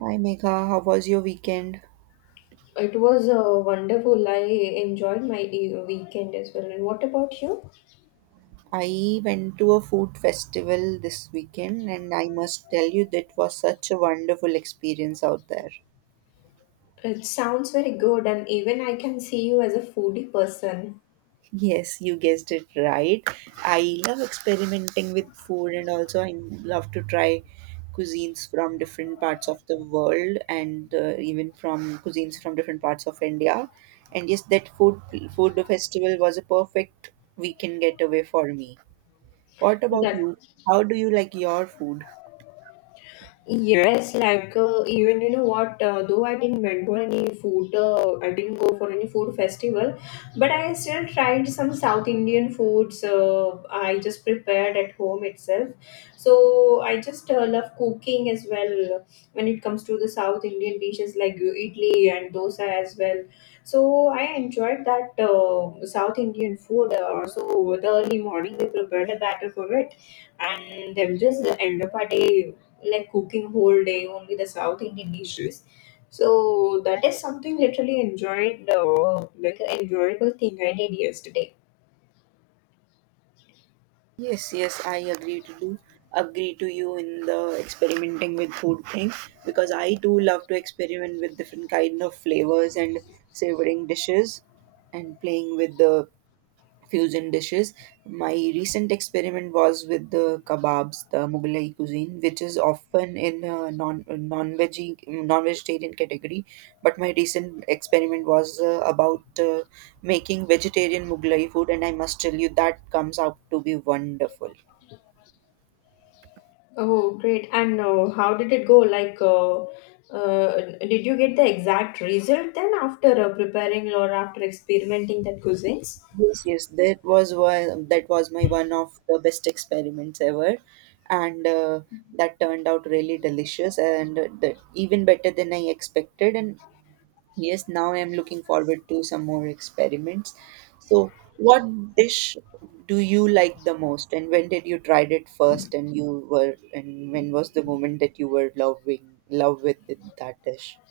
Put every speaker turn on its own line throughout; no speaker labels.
Hi Megha, how was your weekend?
It was wonderful. I enjoyed my weekend as well. And what about you?
I went to a food festival this weekend and I must tell you that was such a wonderful experience out there.
It sounds very good, and even I can see you as a foodie person.
Yes, you guessed it right. I love experimenting with food and also I love to try cuisines from different parts of the world and even from cuisines from different parts of India. And yes, that food festival was a perfect weekend getaway for me. What about
That
you? How do you like your food?
Yes, like even you know what, though I didn't went for any food, I didn't go for any food festival, but I still tried some South Indian foods. I just prepared at home itself. So I just love cooking as well when it comes to the South Indian dishes like idli and dosa as well. So I enjoyed that South Indian food. So the early morning we prepared a batter for it, and then just end of our day like cooking whole day only the South Indian dishes. So that is something literally enjoyed, like an enjoyable thing I did yesterday.
Yes, yes, I agree to you in the experimenting with food thing because I too love to experiment with different kind of flavors and savoring dishes and playing with the fusion dishes. My recent experiment was with the kebabs, the Mughlai cuisine, which is often in a non vegetarian category. But my recent experiment was about making vegetarian Mughlai food, and I must tell you that comes out to be wonderful.
Oh, great! And how did it go? Like, did you get the exact result then after preparing or after experimenting that cuisines?
Yes, yes, that was one. That was my one of the best experiments ever, and that turned out really delicious and even better than I expected. And yes, now I'm looking forward to some more experiments. So, what dish do you like the most, and when did you tried it first, and and when was the moment that you were loving love with it- that dish?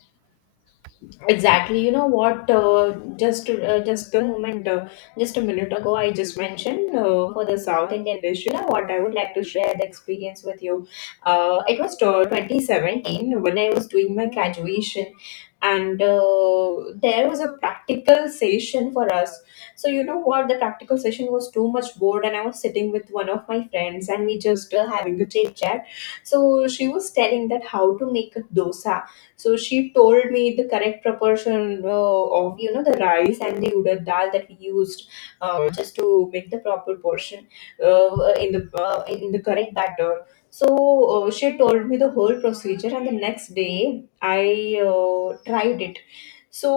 Exactly. You know what? Just a minute ago, I just mentioned for the South Indian dish. You know what? I would like to share the experience with you. It was 2017 when I was doing my graduation, and there was a practical session for us. So you know what? The practical session was too much bored, and I was sitting with one of my friends, and we just having a chit chat. So she was telling that how to make a dosa, so she told me the correct proportion of you know the rice and the udad dal that we used just to make the proper portion in the in the correct batter. So she told me the whole procedure, and the next day I tried it. So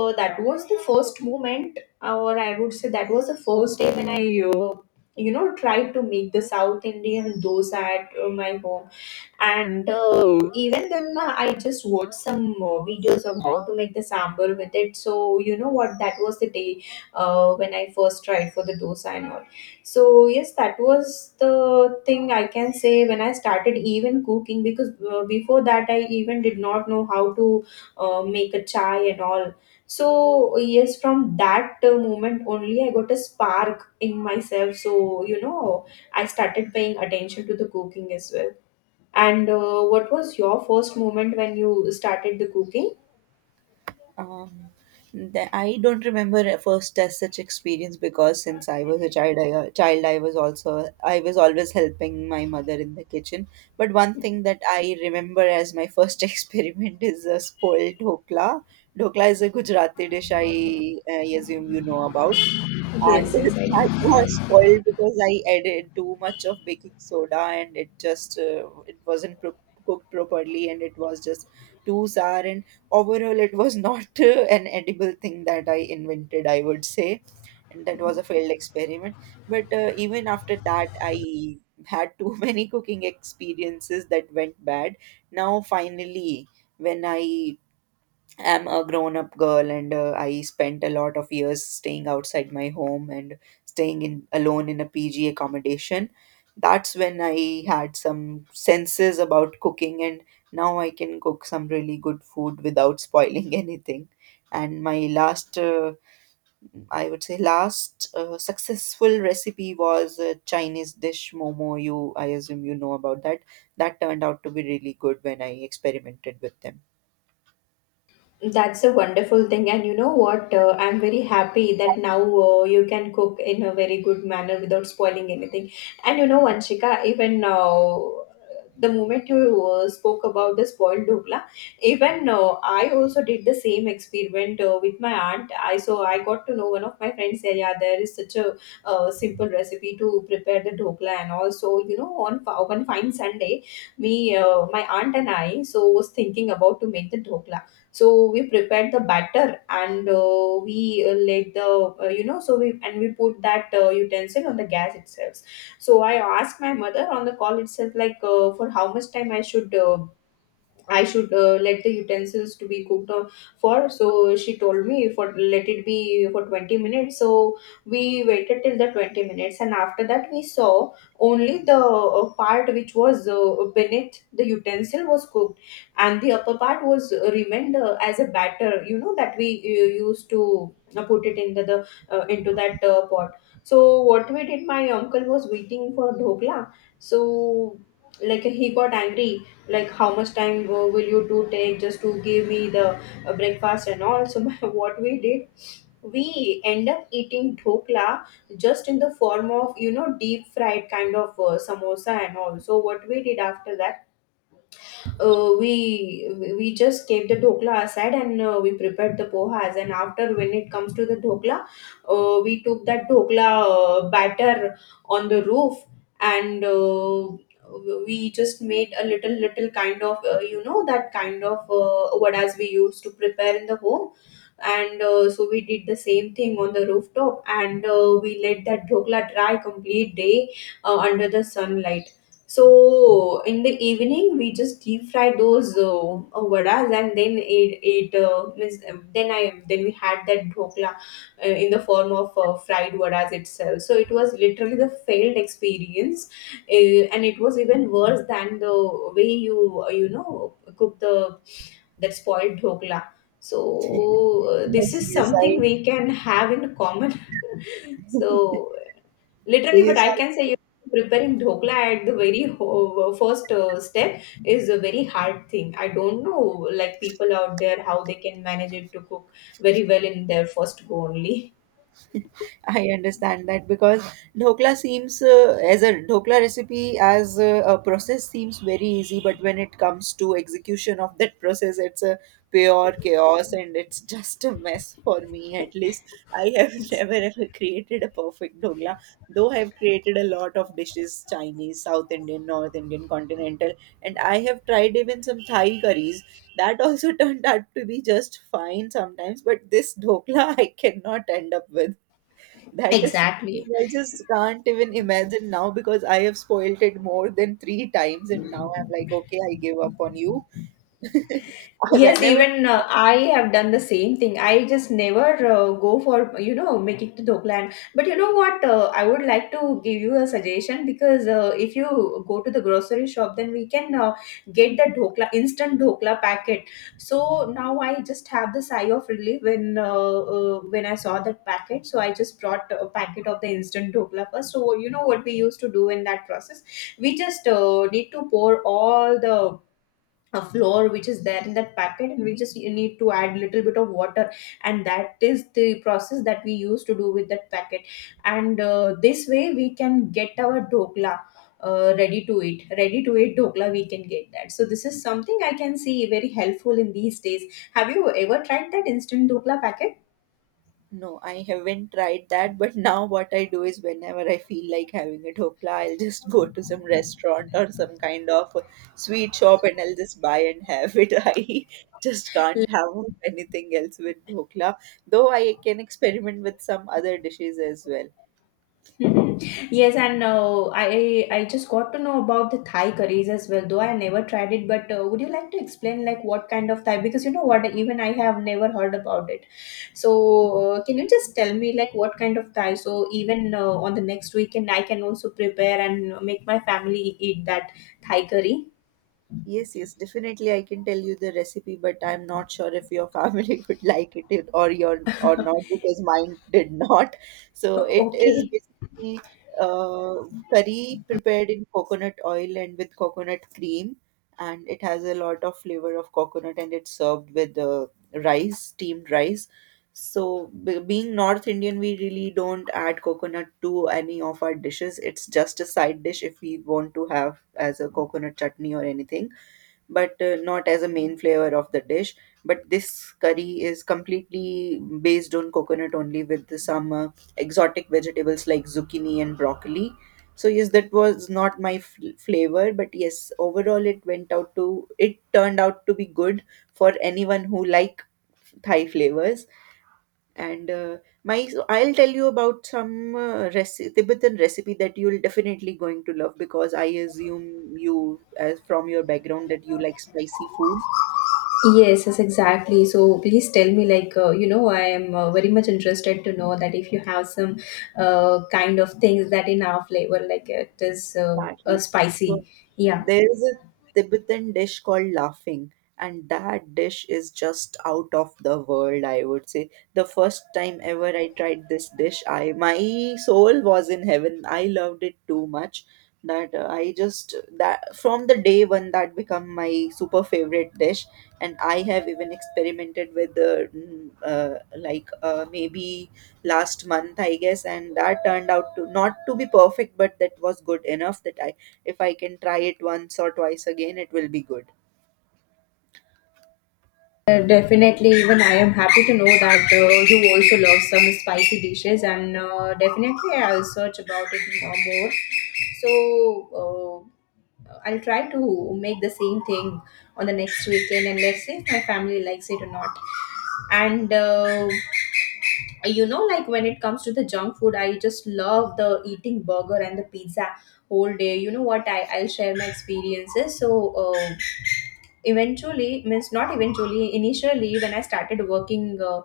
that was the first moment, or I would say that was the first day when I. Uh, you know, tried to make the South Indian dosa at my home, and even then I just watched some videos of how to make the sambar with it. So you know what, that was the day when I first tried for the dosa and all. So yes, that was the thing I can say when I started even cooking, because before that I even did not know how to make a chai and all. So yes, from that moment only, I got a spark in myself. So you know, I started paying attention to the cooking as well. And what was your first moment when you started the cooking?
Um, I don't remember a first as such experience because since I was a child I was also I was always helping my mother in the kitchen. But one thing that I remember as my first experiment is a spoiled dhokla. Dhokla is a Gujarati dish. I assume you know about and
Yes, yes,
that
I
was spoiled because I added too much of baking soda and it wasn't cooked properly and it was just too sour and overall it was not an edible thing that I invented, I would say, and that was a failed experiment, but even after that I had too many cooking experiences that went bad. Now finally, when I I'm a grown up girl and I spent a lot of years staying outside my home and staying in alone in a PG accommodation. That's when I had some senses about cooking and now I can cook some really good food without spoiling anything. And my last, I would say, last successful recipe was a Chinese dish momo. I assume you know about that. That turned out to be really good when I experimented with them.
that's a wonderful thing, and you know what? I'm very happy that now you can cook in a very good manner without spoiling anything. And you know, Vanshika, even the moment you spoke about the spoiled dhokla, even I also did the same experiment with my aunt. I So I got to know one of my friends said, yeah, there is such a simple recipe to prepare the dhokla. And also, you know, on one fine Sunday, we my aunt and I, so, was thinking about to make the dhokla. So we prepared the batter, and we let the we put that utensil on the gas itself. So I asked my mother on the call itself, like, for how much time I should let the utensils to be cooked for. So she told me, for let it be for 20 minutes. So we waited till the 20 minutes, and after that we saw only the part which was beneath the utensil was cooked, and the upper part was remained as a batter. You know, that we used to put it into the into that pot. So what we did, my uncle was waiting for dhokla. So, like, he got angry, like, how much time will you do take just to give me the breakfast and all. So what we did, we end up eating dhokla just in the form of, you know, deep fried kind of samosa and all. So what we did after that, uh, we we just kept the dhokla aside and we prepared the pohas. And after, when it comes to the dhokla, we took that dhokla batter on the roof, and we just made a little little kind of you know, that kind of vadas we used to prepare in the home. And so we did the same thing on the rooftop, and we let that dhokla dry complete day under the sunlight. So in the evening, we just deep fried those vadas, and then it means then I then we had that dhokla in the form of fried vadas itself. So it was literally the failed experience, and it was even worse than the way you you know cook the that spoiled dhokla. So this
Yes,
is
yes,
something we can have in common. so Literally, but
yes,
I can say, you preparing dhokla at the very first step is a very hard thing. I don't know, like, people out there, how they can manage it to cook very well in their first go only.
I understand that because dhokla seems, as a dhokla recipe, as a process, seems very easy, but when it comes to execution of that process, it's a pure chaos and it's just a mess for me. At least I have never ever created a perfect dhokla, though I have created a lot of dishes: Chinese, South Indian, North Indian, continental, and I have tried even some Thai curries. That also turned out to be just fine sometimes, but this dhokla I cannot end up with. That is
Exactly.
something I just can't even imagine now because I have spoiled it more than three times, and now I'm like, okay, I give up on you. I-
Yes,
Whenever,
even I have done the same thing. I just never go for, you know, making to Dokland. But you know what? I would like to give you a suggestion, because if you go to the grocery shop, then we can get the Dokla, instant Dokla packet. So now I just have the sigh of relief when I saw that packet. So I just brought a packet of the instant Dokla first. So you know what we used to do in that process? We just need to pour all the a floor which is there in that packet, and we just need to add little bit of water, and that is the process that we use to do with that packet. And this way we can get our dokla ready to eat dokla, we can get that. So this is something I can see very helpful in these days. Have you ever tried that instant dokla packet?
no, I haven't tried that, but now what I do is whenever I feel like having a dhokla, I'll just go to some restaurant or some kind of sweet shop and I'll just buy and have it. I just can't have anything else with dhokla, though I can experiment with some other dishes as well.
Mhm. Yes, and I just got to know about the Thai curries as well, though I never tried it. But would you like to explain like what kind of Thai? Because you know what, even I have never heard about it. So can you just tell me like what kind of Thai? So even on the next weekend, I can also prepare and make my family eat that Thai curry.
Yes, yes, definitely I can tell you the recipe, but I'm not sure if your family would like it or your or not, because mine did not. So it is
Okay.
basically uh, curry prepared in coconut oil and with coconut cream, and it has a lot of flavor of coconut, and it's served with rice, steamed rice. So being North Indian, we really don't add coconut to any of our dishes. It's just a side dish if we want to have as a coconut chutney or anything, but not as a main flavor of the dish. But this curry is completely based on coconut only, with some exotic vegetables like zucchini and broccoli. So, yes, that was not my flavor, but yes, overall it it turned out to be good for anyone who like Thai flavors. And my so I'll tell you about some Tibetan recipe that you'll definitely going to love, because I assume you, as from your background, that you like spicy food.
Yes, yes, exactly. So please tell me, like, you know, I am very much interested to know that if you have some kind of things that in our flavor, like it is
Exactly. So
spicy. Yeah,
there is a Tibetan dish called laughing, and that dish is just out of the world, I would say. The first time ever I tried this dish, I my soul was in heaven. I loved it too much, that I just that from the day one that become my super favorite dish, and I have even experimented with the maybe last month, I guess, and that turned out to not to be perfect, but that was good enough that, I if I can try it once or twice again, it will be good.
definitely. Even I am happy to know that you also love some spicy dishes, and definitely I'll search about it more. So I'll try to make the same thing on the next weekend, and let's see if my family likes it or not. And you know, like, when it comes to the junk food, I just love the eating burger and the pizza whole day. You know what, I'll share my experiences. So eventually means not eventually initially when I started working, uh,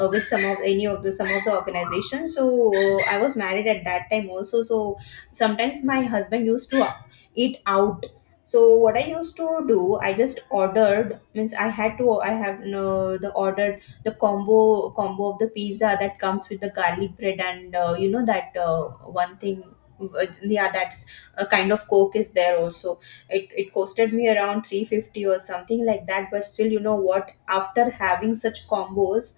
uh, with some of the organizations. So I was married at that time also. So sometimes my husband used to eat out. So what I used to do, I just ordered, means I had to I have no the ordered the combo of the pizza that comes with the garlic bread, and you know, that one thing, yeah, that's a kind of coke is there also. It costed me around 350 or something like that. But still, you know what, after having such combos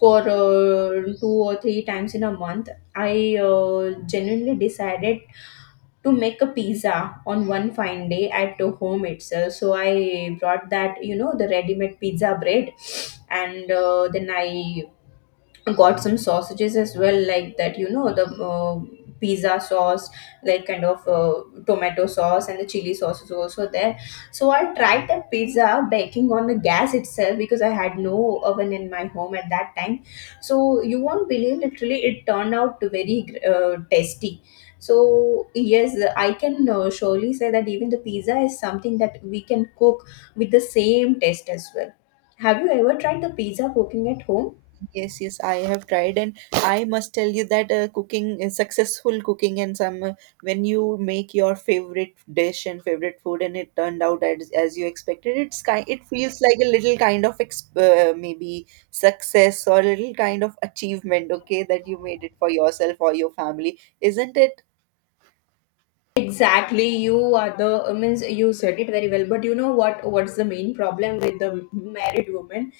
for two or three times in a month, I genuinely decided to make a pizza on one fine day at the home itself. So I brought that, you know, the ready made pizza bread, and then I got some sausages as well, like that, you know, the pizza sauce, like, kind of tomato sauce, and the chili sauce is also there. So I tried that pizza baking on the gas itself, because I had no oven in my home at that time. So you won't believe, literally it turned out very tasty. So yes, I can surely say that even the pizza is something that we can cook with the same taste as well. Have you ever tried the pizza cooking at home?
Yes, yes, I have tried, and I must tell you that cooking, successful cooking, and some when you make your favorite dish and favorite food, and it turned out as you expected, it feels like a little kind of maybe success or a little kind of achievement, okay, that you made it for yourself or your family, isn't it?
Exactly, you are the means you said it very well. But you know what? What's the main problem with the married woman?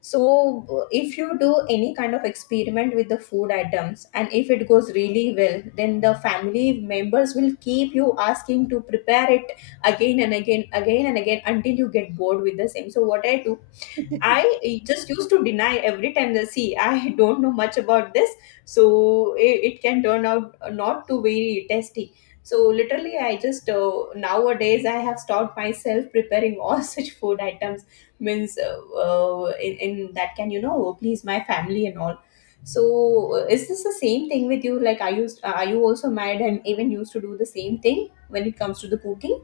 So if you do any kind of experiment with the food items, and if it goes really well, then the family members will keep you asking to prepare it again and again until you get bored with the same. So what I do, I just used to deny every time that see I don't know much about this, so it can turn out not to very tasty. So literally, I just nowadays I have stopped myself preparing all such food items, means in that can please my family and all. So is this the same thing with you? Like, are you also married and even used to do the same thing when it comes to the cooking?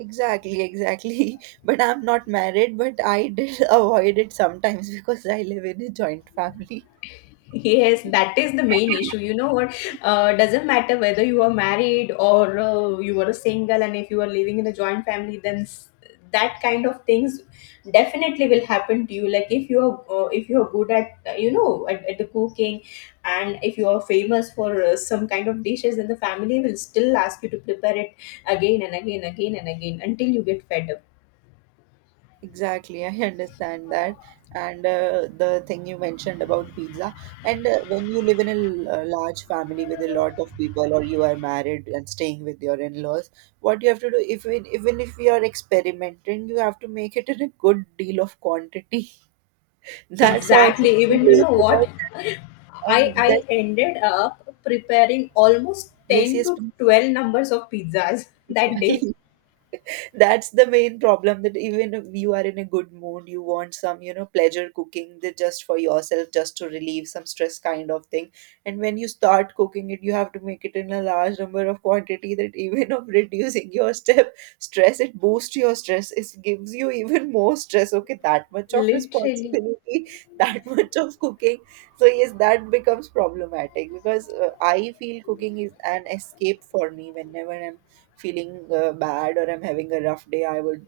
Exactly, exactly. But I'm not married, but I did avoid it sometimes because I live in a joint family.
Yes, that is the main issue. You know what? Doesn't matter whether you are married or you are single, and if you are living in a joint family, then that kind of things definitely will happen to you. Like if you are good at you know at the cooking, and if you are famous for some kind of dishes, then the family will still ask you to prepare it again and again until you get fed up.
Exactly, I understand that. And the thing you mentioned about pizza, and when you live in a a large family with a lot of people, or you are married and staying with your in-laws, what you have to do, if we, even if we are experimenting, you have to make it in a good deal of quantity. That's also
Exactly.
too
Even you know what?
laborious,
I
and that
I ended up preparing almost
yes,
10
yes,
to 12 numbers of pizzas that day.
please. That's the main problem, that even if you are in a good mood, you want some pleasure cooking, that just for yourself, just to relieve some stress kind of thing, and when you start cooking it, you have to make it in a large number of quantity, that even of reducing your step stress, it boosts your stress, it gives you even more stress, okay, that much of
Literally.
responsibility, that much of cooking. So yes, that becomes problematic, because I feel cooking is an escape for me whenever I'm feeling bad or I'm having a rough day. I would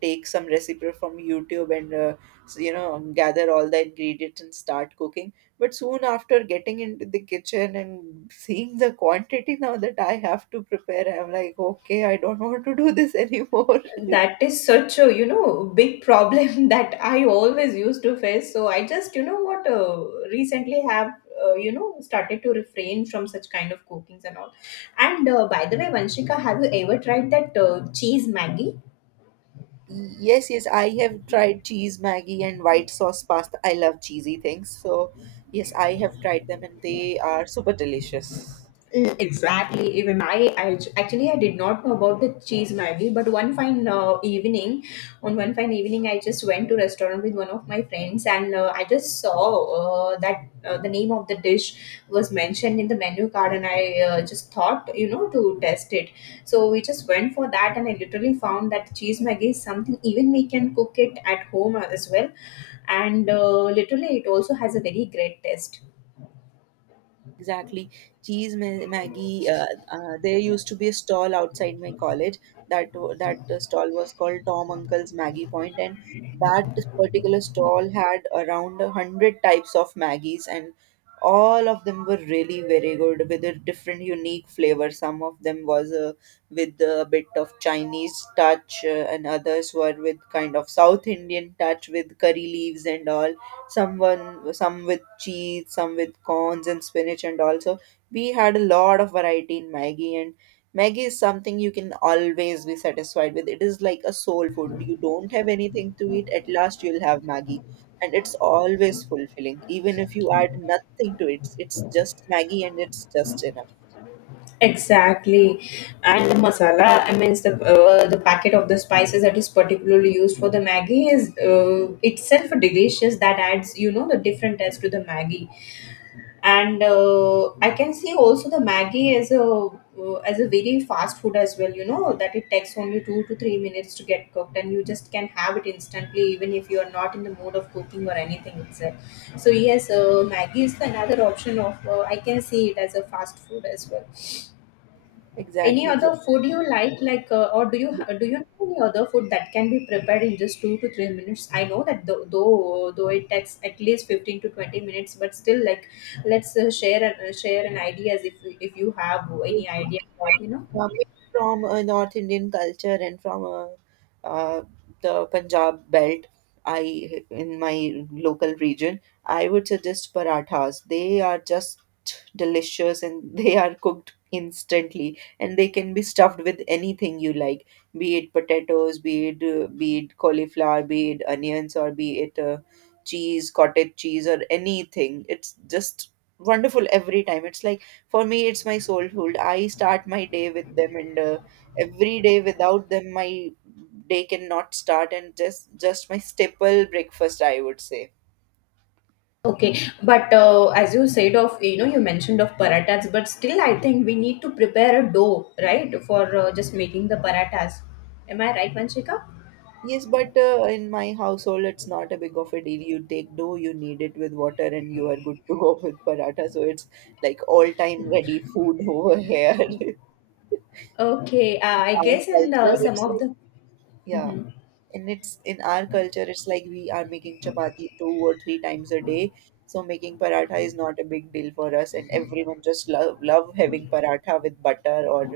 take some recipe from YouTube and gather all the ingredients and start cooking. But soon after getting into the kitchen and seeing the quantity now that I have to prepare, I'm like, okay, I don't want to do this anymore.
That is such a, you know, big problem that I always used to face. So I just, you know what, recently have, you know, started to refrain from such kind of cookings and all. And by the way, Vanshika, have you ever tried that cheese Maggie?
Yes, yes, I have tried cheese Maggie and white sauce pasta. I love cheesy things. So, yes, I have tried them and they are super delicious.
Mm, exactly. Even I actually I did not know about the cheese Maggi, but on one fine evening, I just went to restaurant with one of my friends, and I just saw that the name of the dish was mentioned in the menu card, and I just thought, you know, to test it. So we just went for that, and I literally found that cheese Maggi is something even we can cook it at home as well, and literally it also has a very great taste.
Exactly. Cheese, Maggie. There used to be a stall outside my college. That stall was called Tom Uncle's Maggie Point, and that particular stall had around a hundred types of Maggies, and all of them were really very good, with a different, unique flavor. Some of them was with a bit of Chinese touch, and others were with kind of South Indian touch with curry leaves and all, some with cheese, some with corns and spinach, and also we had a lot of variety in Maggie. And Maggie is something you can always be satisfied with. It is like a soul food. You don't have anything to eat, at last you'll have Maggie, and it's always fulfilling. Even if you add nothing to it, it's just Maggie and it's just enough.
Exactly, and masala. I mean, the packet of the spices that is particularly used for the Maggi is itself delicious. That adds, you know, the different taste to the Maggi. And I can see also the Maggi as a very fast food as well. You know that it takes only 2 to 3 minutes to get cooked, and you just can have it instantly, even if you are not in the mood of cooking or anything itself. So yes, Maggi is another option of I can see it as a fast food as well. Any
Exactly,
other food you like, or do you know any other food that can be prepared in just 2 to 3 minutes? I know that though it takes at least 15 to 20 minutes, but still, like, let's share an idea as if you have any
exactly.
idea about you know.
uh, from a North Indian culture, and from a, uh, the Punjab belt. I in my local region, I would suggest parathas. They are just delicious and they are cooked instantly, and they can be stuffed with anything you like, be it potatoes, be it cauliflower, be it onions, or be it cheese, cottage cheese, or anything. It's just wonderful every time. It's like, for me, it's my soul food. I start my day with them, and every day without them, my day cannot start. And just my staple breakfast, I would say.
Okay, but as you said of you know you mentioned of paratas, but still I think we need to prepare a dough right for just making the paratas. Am I right, Vanshika?
Yes, but in my household, it's not a big of a deal. You take dough, you knead it with water, and you are good to go with paratha. So it's like all time ready food over here.
Okay, I
Our
guess and
culture,
some
it's
of
like,
the.
yeah.
Mhm.
And it's in our culture, it's like we are making chapati two or three times a day, so making paratha is not a big deal for us, and everyone just love having paratha with butter or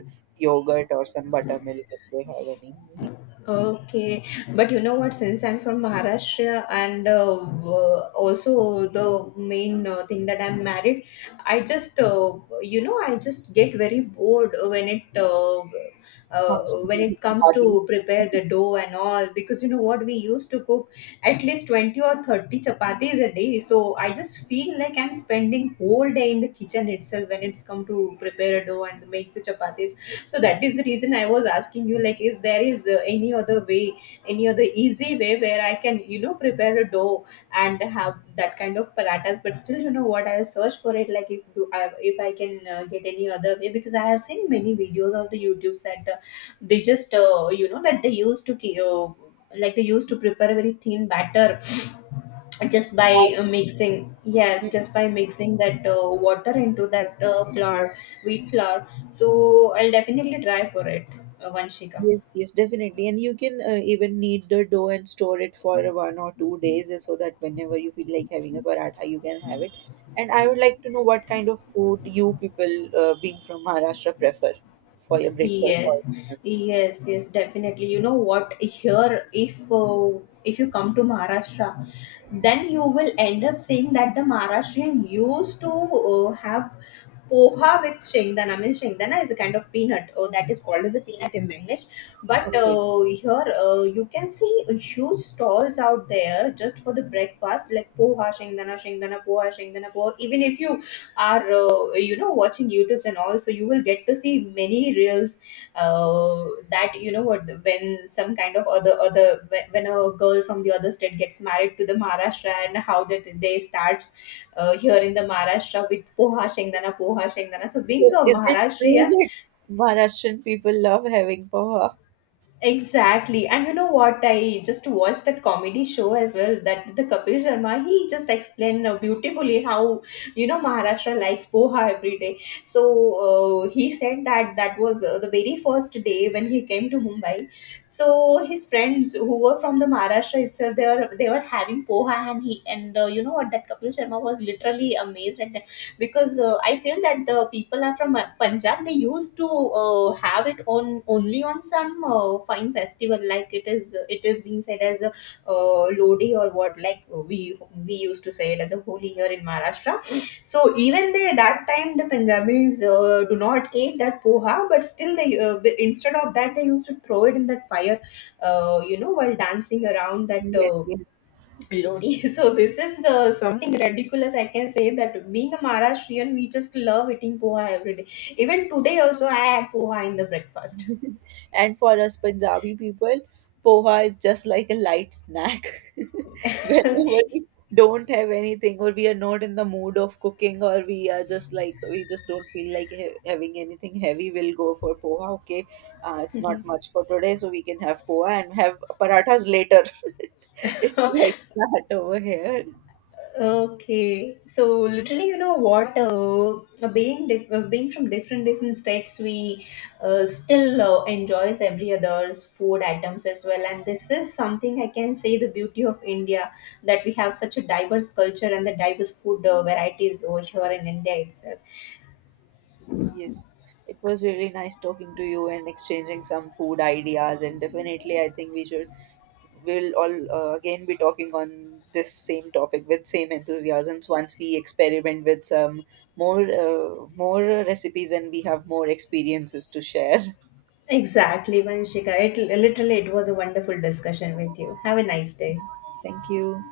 yogurt or some buttermilk if they have any.
Okay, but you know what? Since I'm from Maharashtra, and also the main thing that I'm married, I just you know I just get very bored
Comes to
when
making
it comes
chapatis,
to prepare the dough and all because you know what we used to cook at least 20 or 30 chapatis a day. So I just feel like I'm spending whole day in the kitchen itself when it's come to prepare a dough and make the chapatis, so that is the reason I was asking you, like, is there is any other way, any other easy way where I can you know prepare a dough and have that kind of paratas. But still you know what, I'll search for it, like, if I can get any other way, because I have seen many videos on the YouTube that they just you know that they like they used to prepare a very thin batter just by
that
mixing yes just by mixing that water into that flour, wheat flour. So I'll definitely try for it, Vanshika.
yes, yes, definitely. And you can even knead the dough and store it for 1 or 2 days, so that whenever you feel like having a paratha, you can have it. And I would like to know what kind of food you people, being from Maharashtra, prefer for your breakfast or
yes
dinner.
yes yes definitely. You know what, here, if you come to Maharashtra, then you will end up saying that the Maharashtrian used to have poha with shengdana. I mean, shengdana is a kind of peanut. Oh, that is called as a peanut in English. But
Okay.
here you can see huge stalls out there just for the breakfast, like poha, shengdana, shengdana, poha, shengdana, poha. Even if you are, you know, watching YouTube's and all, so you will get to see many reels uh, that you know what, when some kind of other other when a girl from the other state gets married to the Maharashtra and how that they start here in the Maharashtra with poha shengdana, poha shengdana. So being
So
a
is it true
Maharashtrian,
that Maharashtrian people love having poha?
exactly. And you know what? I just watched that comedy show as well. That the Kapil Sharma, he just explained beautifully how you know Maharashtra likes poha every day. So he said that that was the very first day when he came to Mumbai. So his friends who were from the Maharashtra itself, they were having poha, and he and you know what? That Kapil Sharma was literally amazed at, because I feel that the people are from Punjab. They used to have it on only on some fine festival, like it is being said as a Lodi or what, like we used to say it as a holy here in Maharashtra. So even they that time the Punjabis do not eat that poha, but still instead of that they used to throw it in that fire, you know, while dancing around that.
Yes, yes.
Lodi. So this is the something ridiculous I can say, that being a Maharashtrian, we just love eating poha every day. Even today also, I had poha in the breakfast.
And for us Punjabi people, poha is just like a light snack. Whenever we don't have anything, or we are not in the mood of cooking, or we are just like, we just don't feel like having anything heavy, we'll go for poha. Okay, it's not much for today, so we can have poha and have parathas later. It's like that over here.
Okay, so literally, you know what? Being from different different states, we still enjoys every other's food items as well. And this is something I can say, the beauty of India that we have such a diverse culture and the diverse food varieties over here in India itself.
Yes, it was really nice talking to you and exchanging some food ideas, and definitely, I think we'll all again be talking on this same topic with same enthusiasms once we experiment with some more recipes and we have more experiences to share.
Exactly, Vanshika. It literally it was a wonderful discussion with you. Have a nice day.
Thank you.